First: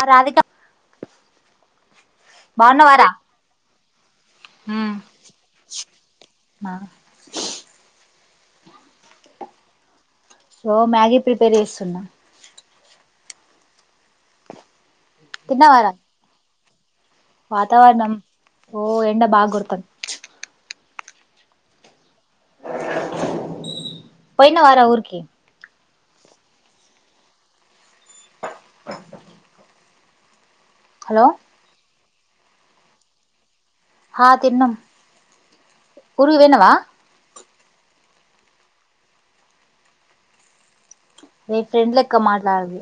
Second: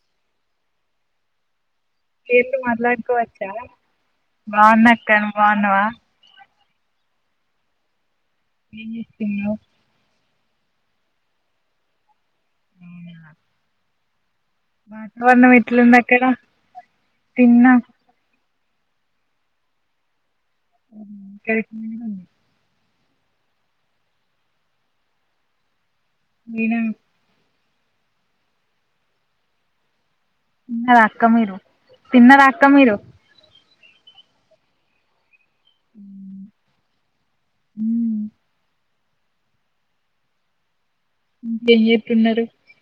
ఆ రాధిక ఇళ్ళలు బాగున్నవారా మాొదలాడుకోవచ్చా బాగున్నా అక్క నువ్వు బాగున్నావా ఆ ఏం చేస్తున్నావ్ సో మ్యాగీ ప్రిపేర్ చేస్తున్నా అవున వాతావరణం ఎట్ల తిన్నవారా ఉంది అక్కడ తిన్నా వాతావరణం ఓ ఎండ బాకొడుతుంది ఇక్కడ ఎండ ఉంది పోయిన వార ఊరికి పోయిన ఆ తిన్నారా అక్క మీరు తిన్న రా అక్క మీరు ఆ తిన్న ఊరికి పోయినావ హ రే ఇంకేం ఫ్రెండ్ లెక్క చేస్తున్నారు మాట్లాడదు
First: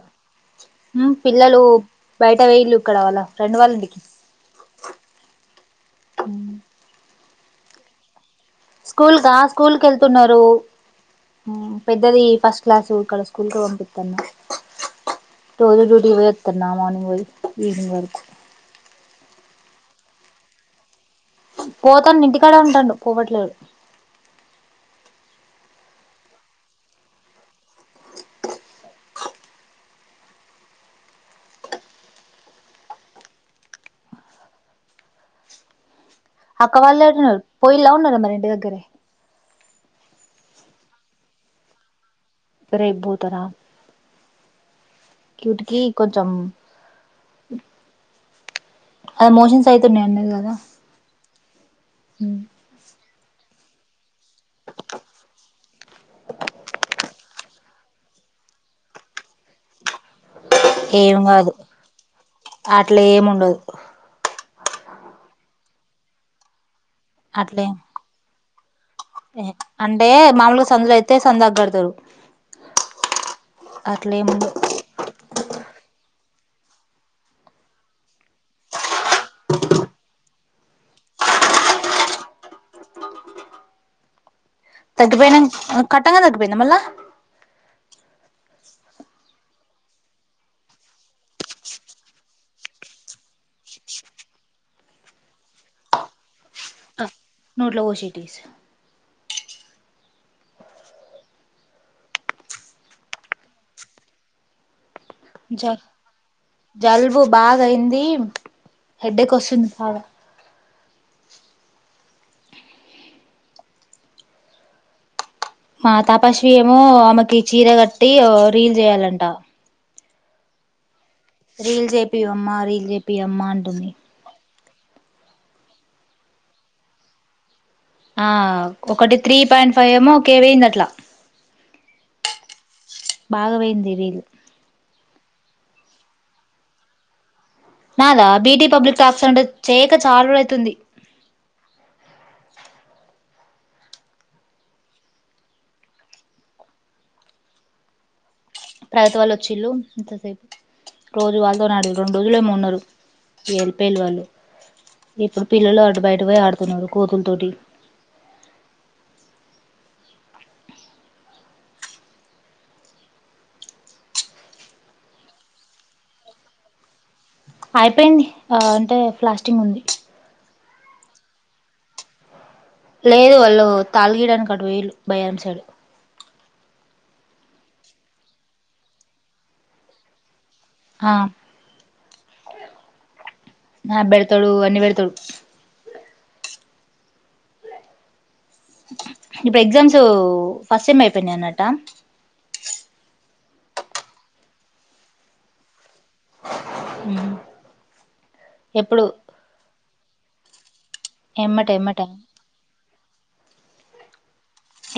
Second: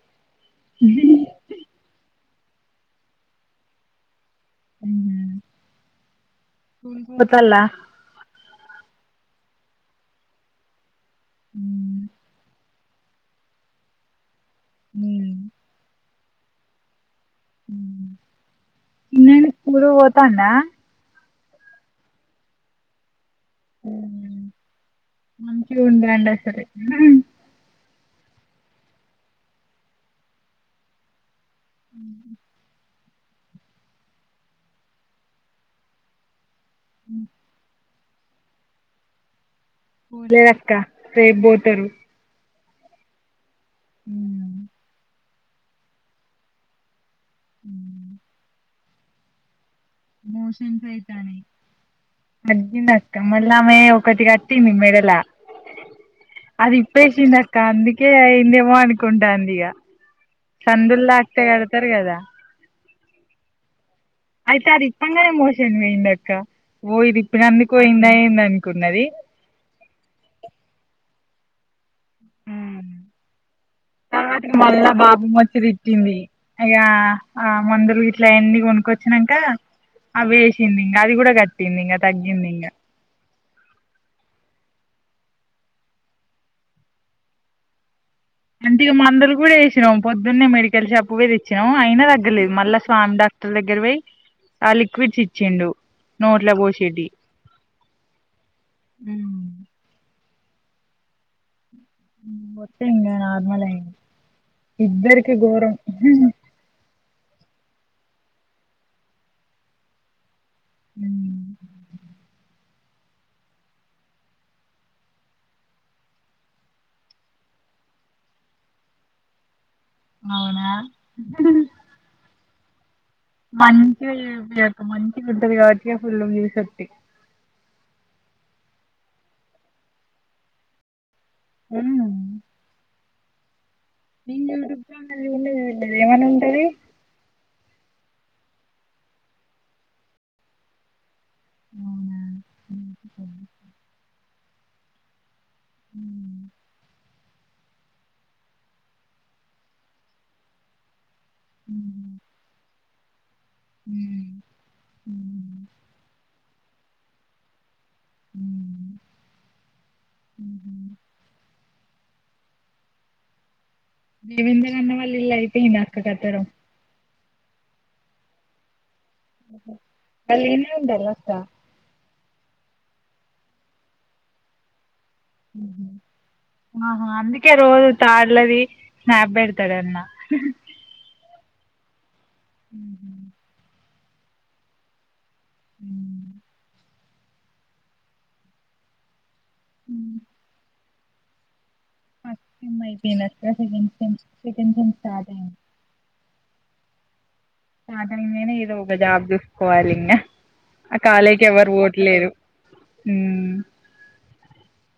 పిల్లలు బయట వేళు ఇక్కడ వాళ్ళ ఫ్రెండ్ వాళ్ళ ఇంటికి అ స్కూల్ పో [unintelligible] స్కూల్గా స్కూల్ క వెళ్తున్నారు ఉ పెద్దది ఫస్ క్లాసు ఇక్కడ స్కూల్కే వంపిత్తాన్న రోజు డ్యూటీ కి పోయత్ తున్న మార్నింగ్ పోయి ఈవినింగ్ వరకు గూడ పోతాండ పోతాన్న ఇంటికాడె ఉంటాండు పోవట్లేదు. హ్మ్ మంచిగుంటాండ సరే అ అక్క వాళ్ళేడున్నరు పోయిల్లా ఉన్నార? మన ఇంటి దగ్గరే పోలేదక్క రేబ్బోతరు. రేబ్బోతరా ఉమ్ డ్యూటీ కి కొంచం అది మోషన్స్ అయితున్నయి అన్నది గదా అర్జెంట్ అస్ క్కమ్మోకళ్లామే ఒకటి కట్టింది మెడల అది ఇప్పేసిందక్క, అందుకే అయిందేమో అనుకుంటాందిగ. సందుల్తాక్తే కడతరు గదా అట్లేముండదు అయితే అదిప్పంగనే మోశన్ పోయిందక్క ఓ ఇదిప్పీనందుకు పోయింద ఎందని ఎహె అంటే మాములుగ సందులయిత్ తే సందాక్గడతడు. హ్మ్ ఏమి ఉండదు తర్వాతకి మళ్ళా బాపమ్మ ఒచ్చి తిట్టింది. అ ఇగా ఆ మందులు గిట్లా అయన్ని గొనుక్కొచ్చి చ్చినంకా అవ్వి ఏష్ సిందింగ అది గూడా కట్టిందింగ తగ్గిందింగ. కట్టిపోయినంక్ అ కట్టంగనే తగ్గిపోయిందా మళ్ళా? అంటే ఇగ మందులు గూడ వేసినాం పొద్దున్నే మెడికల్ షాప్కు పోయ్ తెచ్చినాం, అయినా తగ్గలేదు. మళ్ళా స్వామి డాక్టర్ దగ్గర పోయి ఆ లిక్విడ్స్ ఇచ్చిండు నోట్ల పోసేటియి నోట్ల పోషేటియ్ స్ ఉమ్ మొత్తంగా నార్మలయింది జ జలుబు బాగాయింది హెడేకోస్తుంది బాగా ఉమ్ మా తపస్వి ఏమో ఆమెకి చీర కట్టి ఓ రీల్ చేయాలంట అవునా. రీల్ జేపివమ్మా. రీల్ చేప్. మంచిదే చెప్పిం. మంచిగుంటది కాబట్టి ఫుల్ మీ సక్తి. ఆహ్ ఒకటి త్రీ పాయింట్ ఫైవ్ ఏమో కే పోయింది అట్లా. అవునా. బాగావోయింది. నిల్ [unintelligible] ఏమన్నా ఉంటనే. నాదా బీటి పబ్లిక్ టాక్స్ అంటే చేయక చాలా రోజులైతుంది. అవునా. ఉమ్. ప్రగతి వాళ్ళు వచ్చిండ్లు ఇంతసేపు. రోజు వాళ్ళతోనే ఆడిండ్రు రెండు ఉమ్ రోజులేమో ఉన్నారు. ఇగ ఏళ్ళి పోయిండ్రు వాళ్ళు ఇప్పుడు ఉమ్ పిల్లలు అటు బయట పోయి ఆడుత్. పోయినారు కోతులు తోటి. ఉమ్ ఉమ్మ్. దేవేంద్ర అన్న వాళ్ళ ఇల్లు అయిపోయిందా అక్క కట్టడం. అయిపోయింది ఆహ్ అంటే. ప్లాస్టింగ్ ఉంది. తెలియదాక్క. లేదు వాళ్ళు తాళు గీయడానికి అటు పోయిండ్రు. భయాంశాడు. ఆహా అందుకే రోజు తాడ్లది స్నాప్ పెడతాడు అన్న. ఆహ్. ఉమ్మ్. స్నాప్ పెడతాడు అన్ని పెడతాడు. ఇప్పుడు ఎక్జామ్స్. ఫస్ట్ సేమ్ అయిపోయినాయి అన్నట్ట. ఫస్ట్ సేమ్ అయిపోనయి ఇక second sem second sem start అయింది. హుమ్. స్టార్టింగులోనే ఏదో ఒక జాబు చుసుకోవాలి ఇంకా. ఆ కాలేజ్ ఎమ్మట ఎమ్మట ఎవ్వరుపోవట్లేదు. హ్మ్మ్.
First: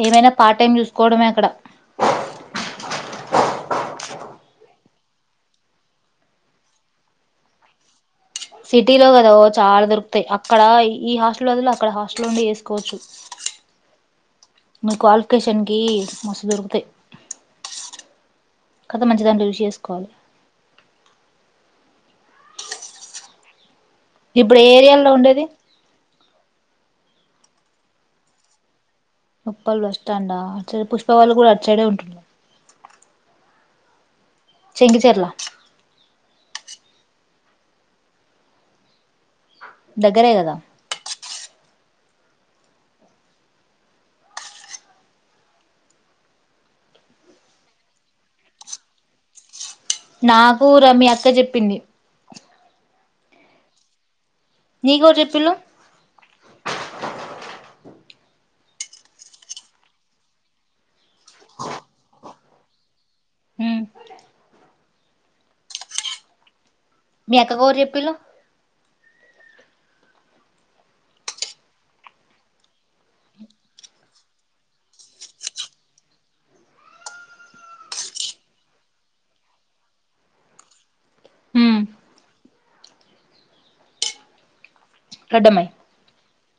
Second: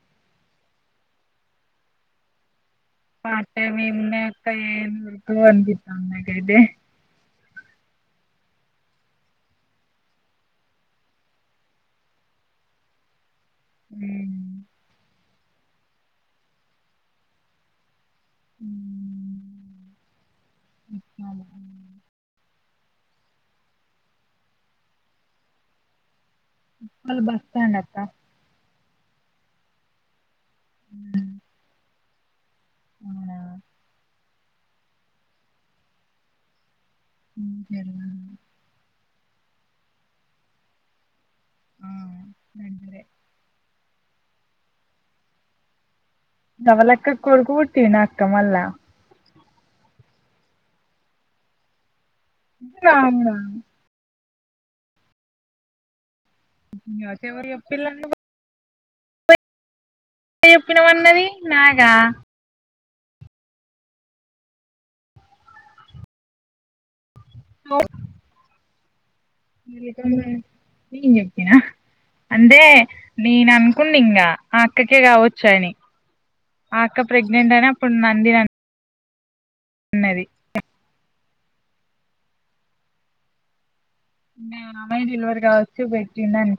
ఏమైనా పార్ట్ టైం చూసుకోవడమే అక్కడ. పార్ట్ టైమ్ ఏం ఉన్నాయి అక్క ఏం దొరకవు అనిపితాంది నాకు అయితే. సిటీలో కదా ఓ చాలా దొరుకుతాయి అక్కడ ఈ హాస్టల్ వదులు అక్కడ హాస్టల్ నుండి వేసుకోవచ్చు మీ కాల్ లొకేషన్ కి మస్తు దొరుకుతాయి కదా మంచి దాంట్లో ఇవి చేసుకోవాలి ఇప్పుడు ఏ ఏరియాల్లో ఉండేది మల్ బస్ స్టాండ్ అక్కా ఉక్కల్ బస్ స్టాండా సరే పుష్పవాళు కూడా అటు సైడే ఉంటు ఉందా చెంగి చెర్లా ఊర్ కెల్నా దగ్గరే కదా హుమ్ అంతే నవలక్కకు కొడుకు పుట్టినాడు అక్క మాల్ల నాకు రమ్య అక్క చెప్పింది అవునా నీకె ఎవరు చేప్పిను నాకెవరు చేప్పిలన్న నువే చెప్పినామన్నది నాగా ఉమ్. మీ అక్కగరు చెప్పిలు నేను చెప్పిన అంటే నేను అనుకుంన్ని ఇన్నా అక్కకే కావోచ్చు అని ఆ అక్క ప్రెగ్నెంట్ అని అప్పుడు అందిన అన్నది ఉమ్. బా మా అమ్మాయి డెల్వరి రెడ్డమ్మాయి కావచ్చు బోయి టిన్న నం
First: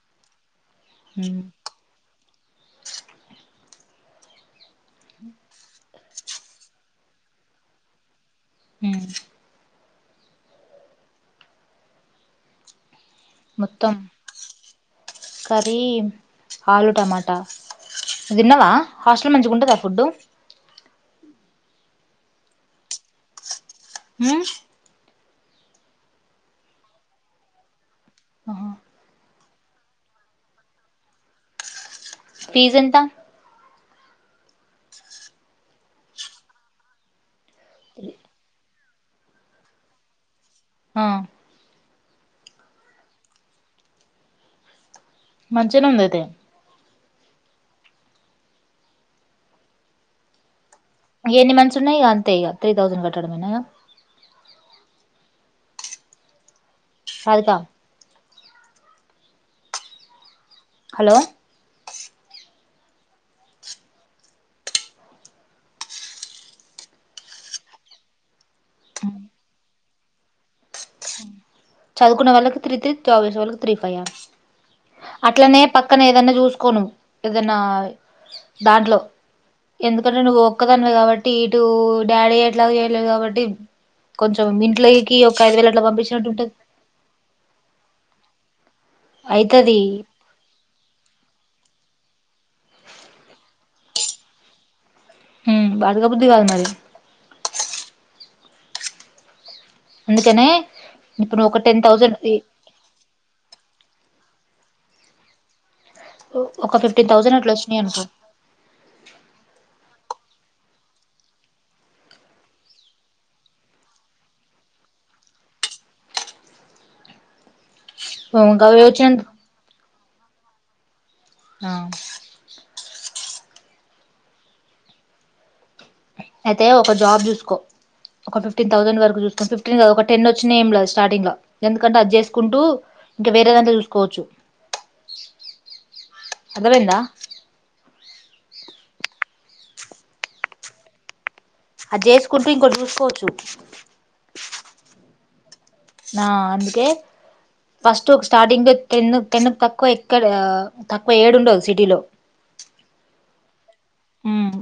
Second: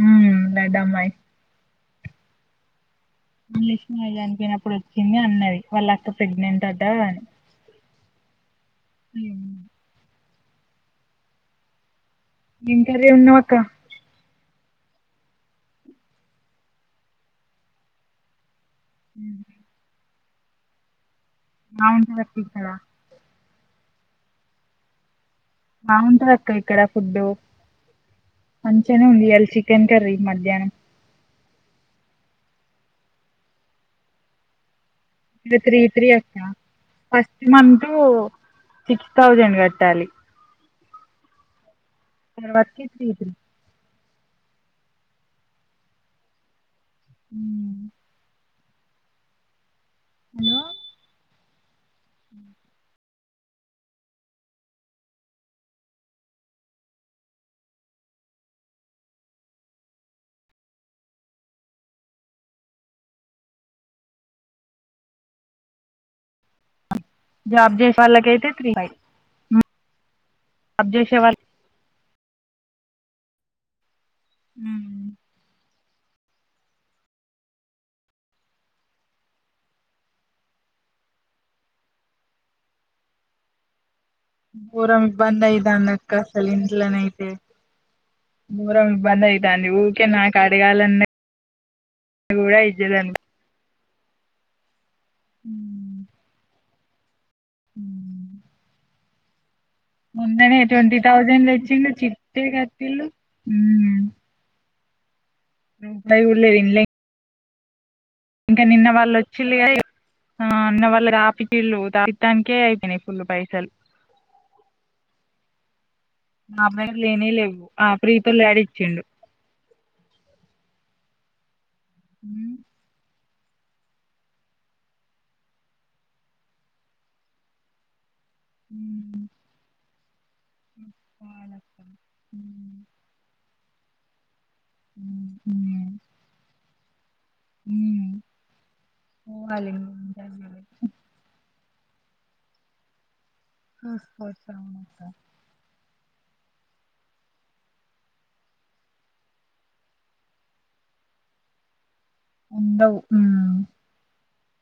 హ దడ అమ్మాయి ఉమ్. మలీష్ మజానినికియినప్పుడు వచ్చింది అన్నది వాళ్ళు అక్కడ ప్రెగ్నెంట్ అంట అని ఉమ్. ఇంత ఎ ఉన్నా మాక్క కరీ ఆలుూ టమాటా నువు దిన్నవా హాస్టల్ మంచిగా ఉంటుందా ఫుడ్డు నా ఎంత పర్తక్కద హ బాగుంటది అక్క ఇక్కడ ఫుడ్డు మంచిగానే ఉంది ఇళ చికెన్ కర్రీ మధ్యాహ్నం ఫీజ్ ఎంత ఇ త్రీ త్రీ అక్కా ఫస్ట్ మంతు సిక్స్ థౌజండ్ కట్టాలి ఆ వకిీల్ తీదుల్ మంచిగానే ఉంది అయితే హ హలో ఏన్ని మన్ సన్నాయి అంతే త్ర ౌసండ్ట్ కట్టడమేనా సాదికా హలో జబ్జసల్ాలకితే జాబ్ చేసే వాల్ చదువునే వాళ్ళకి త్రీ త్రీ జాబ్ చెస్ వాళ్ళకు అయితే త్రీ ఫైవ్ ఆ అట్లనే పక్కన ఏదన్నా చూసుకోను ఏదైనా దాంట్లో ఎందుకంటే నువ్వు ఒక్కదనివి కాబట్టి ఇటు డాడీ ఎట్లాగ చేయలేదు కాబట్టి కొంచెం ఘోరం ఇంట్లోకి ఒక ఐదు వేల అట్లా పంపించినట్టుంటుది స దూరం ఇబ్బంది అవుత అంంది అయితది ఊకే నాకు అడగాలన్న కూడా ఇజజదండి బాధగాబుద్ధదివాదు మరి ఉ అందుకనే ముందనే ట్వంటీ ఇప్పుడు థౌజండ్ నువ్వు ఒక టెన్ తెచ్చిండు థౌజండ్ చిట్టే కట్టీలు కూడా లేదు ఒక ఇండ్ల ఫిఫ్టీన్ ౌసండ్ పలష్ అనుకో ఇంకా నిన్న వాళ్ళు వచ్చిళ్ళ నిన్న వాళ్ళు దాపిటిళు దాపిడాానికే అయిపోయినాయి ఫుల్లు పైసలు మా అమాయి లేనే లేవు ఆ ప్రీత డీ గవి ఇచ్చిండు వచ్చినందు ఆ ఉమ్, అయితే ఒక జాబ్ చూసుకో ఒక ఫిఫటీన్ ౌజడ్ వర ఉమ్, చూస్తం ఫి్టీన్ ఒక టెన్ వచ్చా ఏం లేదు స్టార్టింగ్ లో పోవాలక్క. ఎందుకంటే అది చేసుకుంటూ ఉమ్, ఇంకా వేరే అ తీూసుకోవచ్చు ఉమ్, ఉమ్, అర్థమైందా ఓ అాల అది చేసుకుంటూ ఇంకో చూసుకోవచ్చు ఆఫ్కోర్స్ అవును అక్క ఆ అందుకే ఫస్ట్ స్టార్టింగ్ టెన్ టెన్ తక్కువ ఎక్కడ తక్కువ ఏడు ఉండదు సిటీలో ఉండవు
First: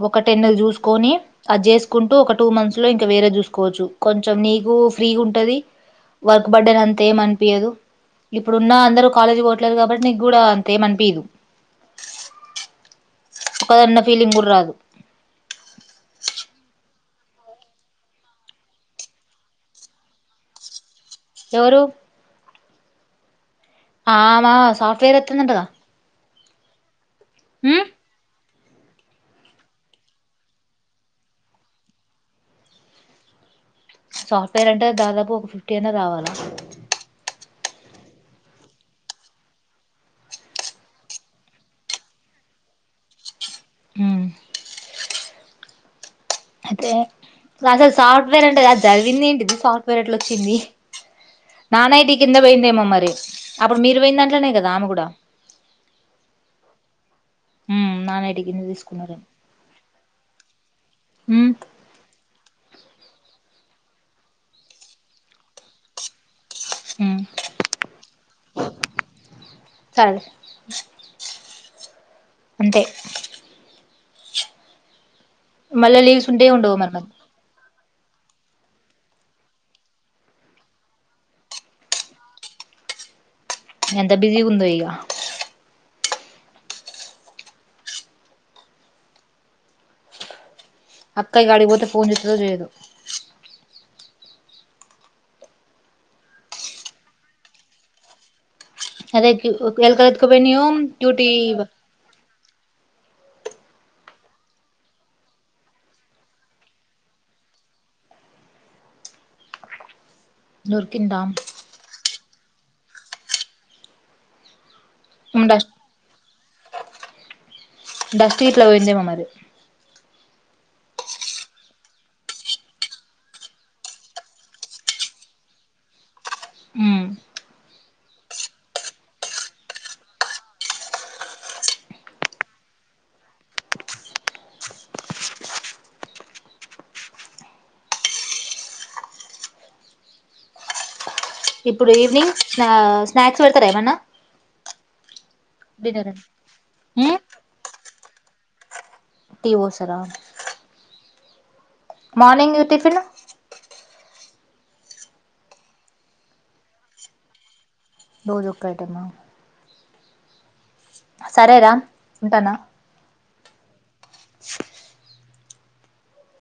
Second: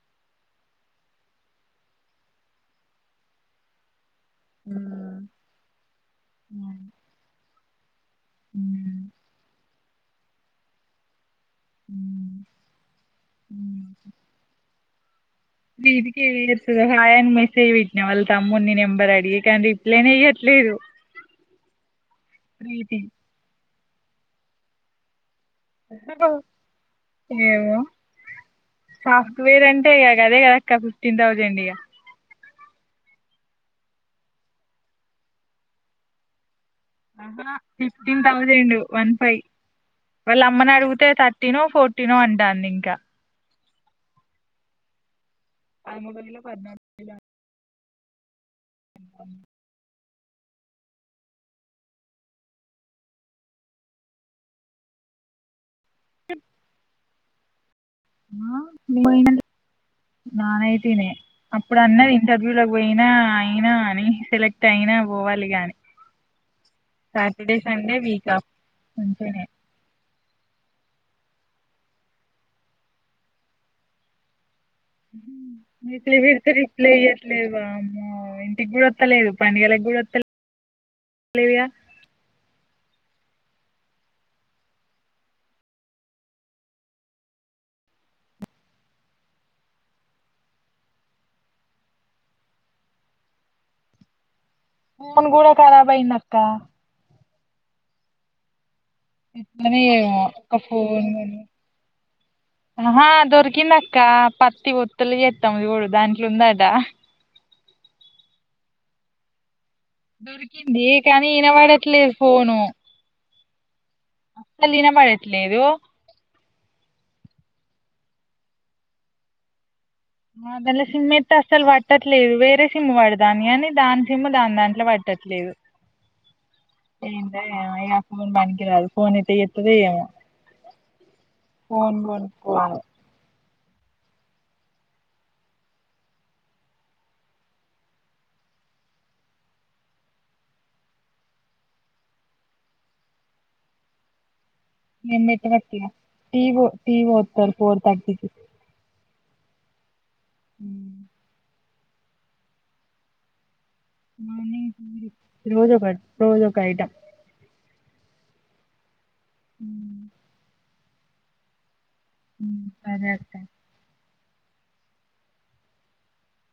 ఒక టెన్న నెలు చూసుకొని అది చేసుకుంటూ ఒక టూ మంత్స్ లో ఇంకా వేరే చూసుకోవచ్చు కొంచెం నీకు ఫ్రీగా ఉమ్, ఉంటుంది వర్క్ బర్డెన్ ఉమ్, అంత ఏమీ అనిపియదు ఇప్పుడు ఉన్న ఉమ్, అందరూ కాలేజ్ పోవట్లేదు కాబట్టి నిక్కుడా అంతేమనిపిదు ఉమ్, ఒకదన్న ఫీలింగ్ కూడా రాదు మీదికి ఏస్తు హాయని మెసేజ్ పెట్టినా వాళ్ళ తమ్మునిీ నెంబర్ అడిగి కానీ రిప్లైనే వేయ్యట్లేదు ఎవరు రైటే ఆమ సాఫ్ట్ ట్వేర్ ఎ ఏమొ హ్మ్ సాఫ్ట్ వేర్ అంటే ఇగ అదే కదక్క ఫిఫ్టీన్ థౌసండ్ ఇగ సాఫ్ట్వేర్ అంటే దాదాపు ఒక ఫిఫ్టీ అయినా కావాలా ఫిఫ్టీన్ ౌజండ్ వన్ ఫైవ్ వాళ్ళ అమ్మని అడిగితే థర్టీనో ఫోర్టీన్ో అంటాంది ఇంకా అ ఆ మే అయితే క్లాసెస్ సట్ ేం అది సదివింది ఏంటిది సఫ్ ఫ్టవేర్ ఏట్లోచ్చింది నాన్ ఐ టి కింద పోయిందేమో మరి అప్పుడు మీరు పోయిందంట్లనే కదా ఆమె కూడా చె ఉమ్ నానేటి కింద తీసుకున్నారు నాన్ ఐ టి నే ఉమ్ అప్పుడు అన్నది ఇంటర్వ్యూ ల పోయినా అయినా అని సెలెక్ట్ అయినా పోవాలి గాని ఉమ్ సాటర్డే సండే వీక్ ఆఫ్ మంచేనే సరే అంతే మళ్ళా మెసే జ్ లీవ్స్ ఉంటే పేడుతే ఉండవు రిప్లై మరి మరి ఇవ్వట్లేదు వం ఇంటికి గుడోత్తలేదు పండుగలకు ఒత్తలేదుగా ఎంత బిజీగుండో ఇగా అక్కయిగా అడికి పోతే ఫోన్ చిత్తదో చేయదో ఫోన్ కూడా కరాబ్ అయిందక్క అదే క్యూ ఎట్లనే ఎల్క ఏమో లేత్తుకపోయియె డ్యూటీ బ అ హా దొరికిందక్క పత్తి ఒత్తులు చెత్తము చుడు దాంట్ల ఉందట దొరికింది దొరికిందా కానీ ఈన పడట్లేదు ఫోను మళ్ళిన పడట్లేదు డస్ట్ డస్ట్ గిట్ల పోయిందేమో మరి అ దంట్ల సిమ్ ఏతే అసలు పట్టట్లేదు వేరే సిమ్ పడుతాంది కాని దాని సిమ్ దాని దాంట్ల పట్టట్లేదు ఉమ్ ఏందో ఏమో ఇగ ఆ ఫోన్ పనికిరాదు ఫోన్ ఎట్లా చెత్తదో ఏమో ఫోన్ కొనుక్కోవాలె ఇప్పుడు ఈవినింగ్ స్నా స్నాక్స్ పెడుతరా ఏమన్నా నిన్న పట్టిన డిన్నర్ టీ పో టీ ఉమ్ పోత్తరు థర్టీ టూ టీ పోస్తరా. హ్ మార్నింగ్ ది టిఫిన్ రోజు ఒకటి రోజు ఒక ఐటెం. రోజు ఒక్కటేనా. ఉ సరేరా హ్ ఉంటానా అదే అక్కా.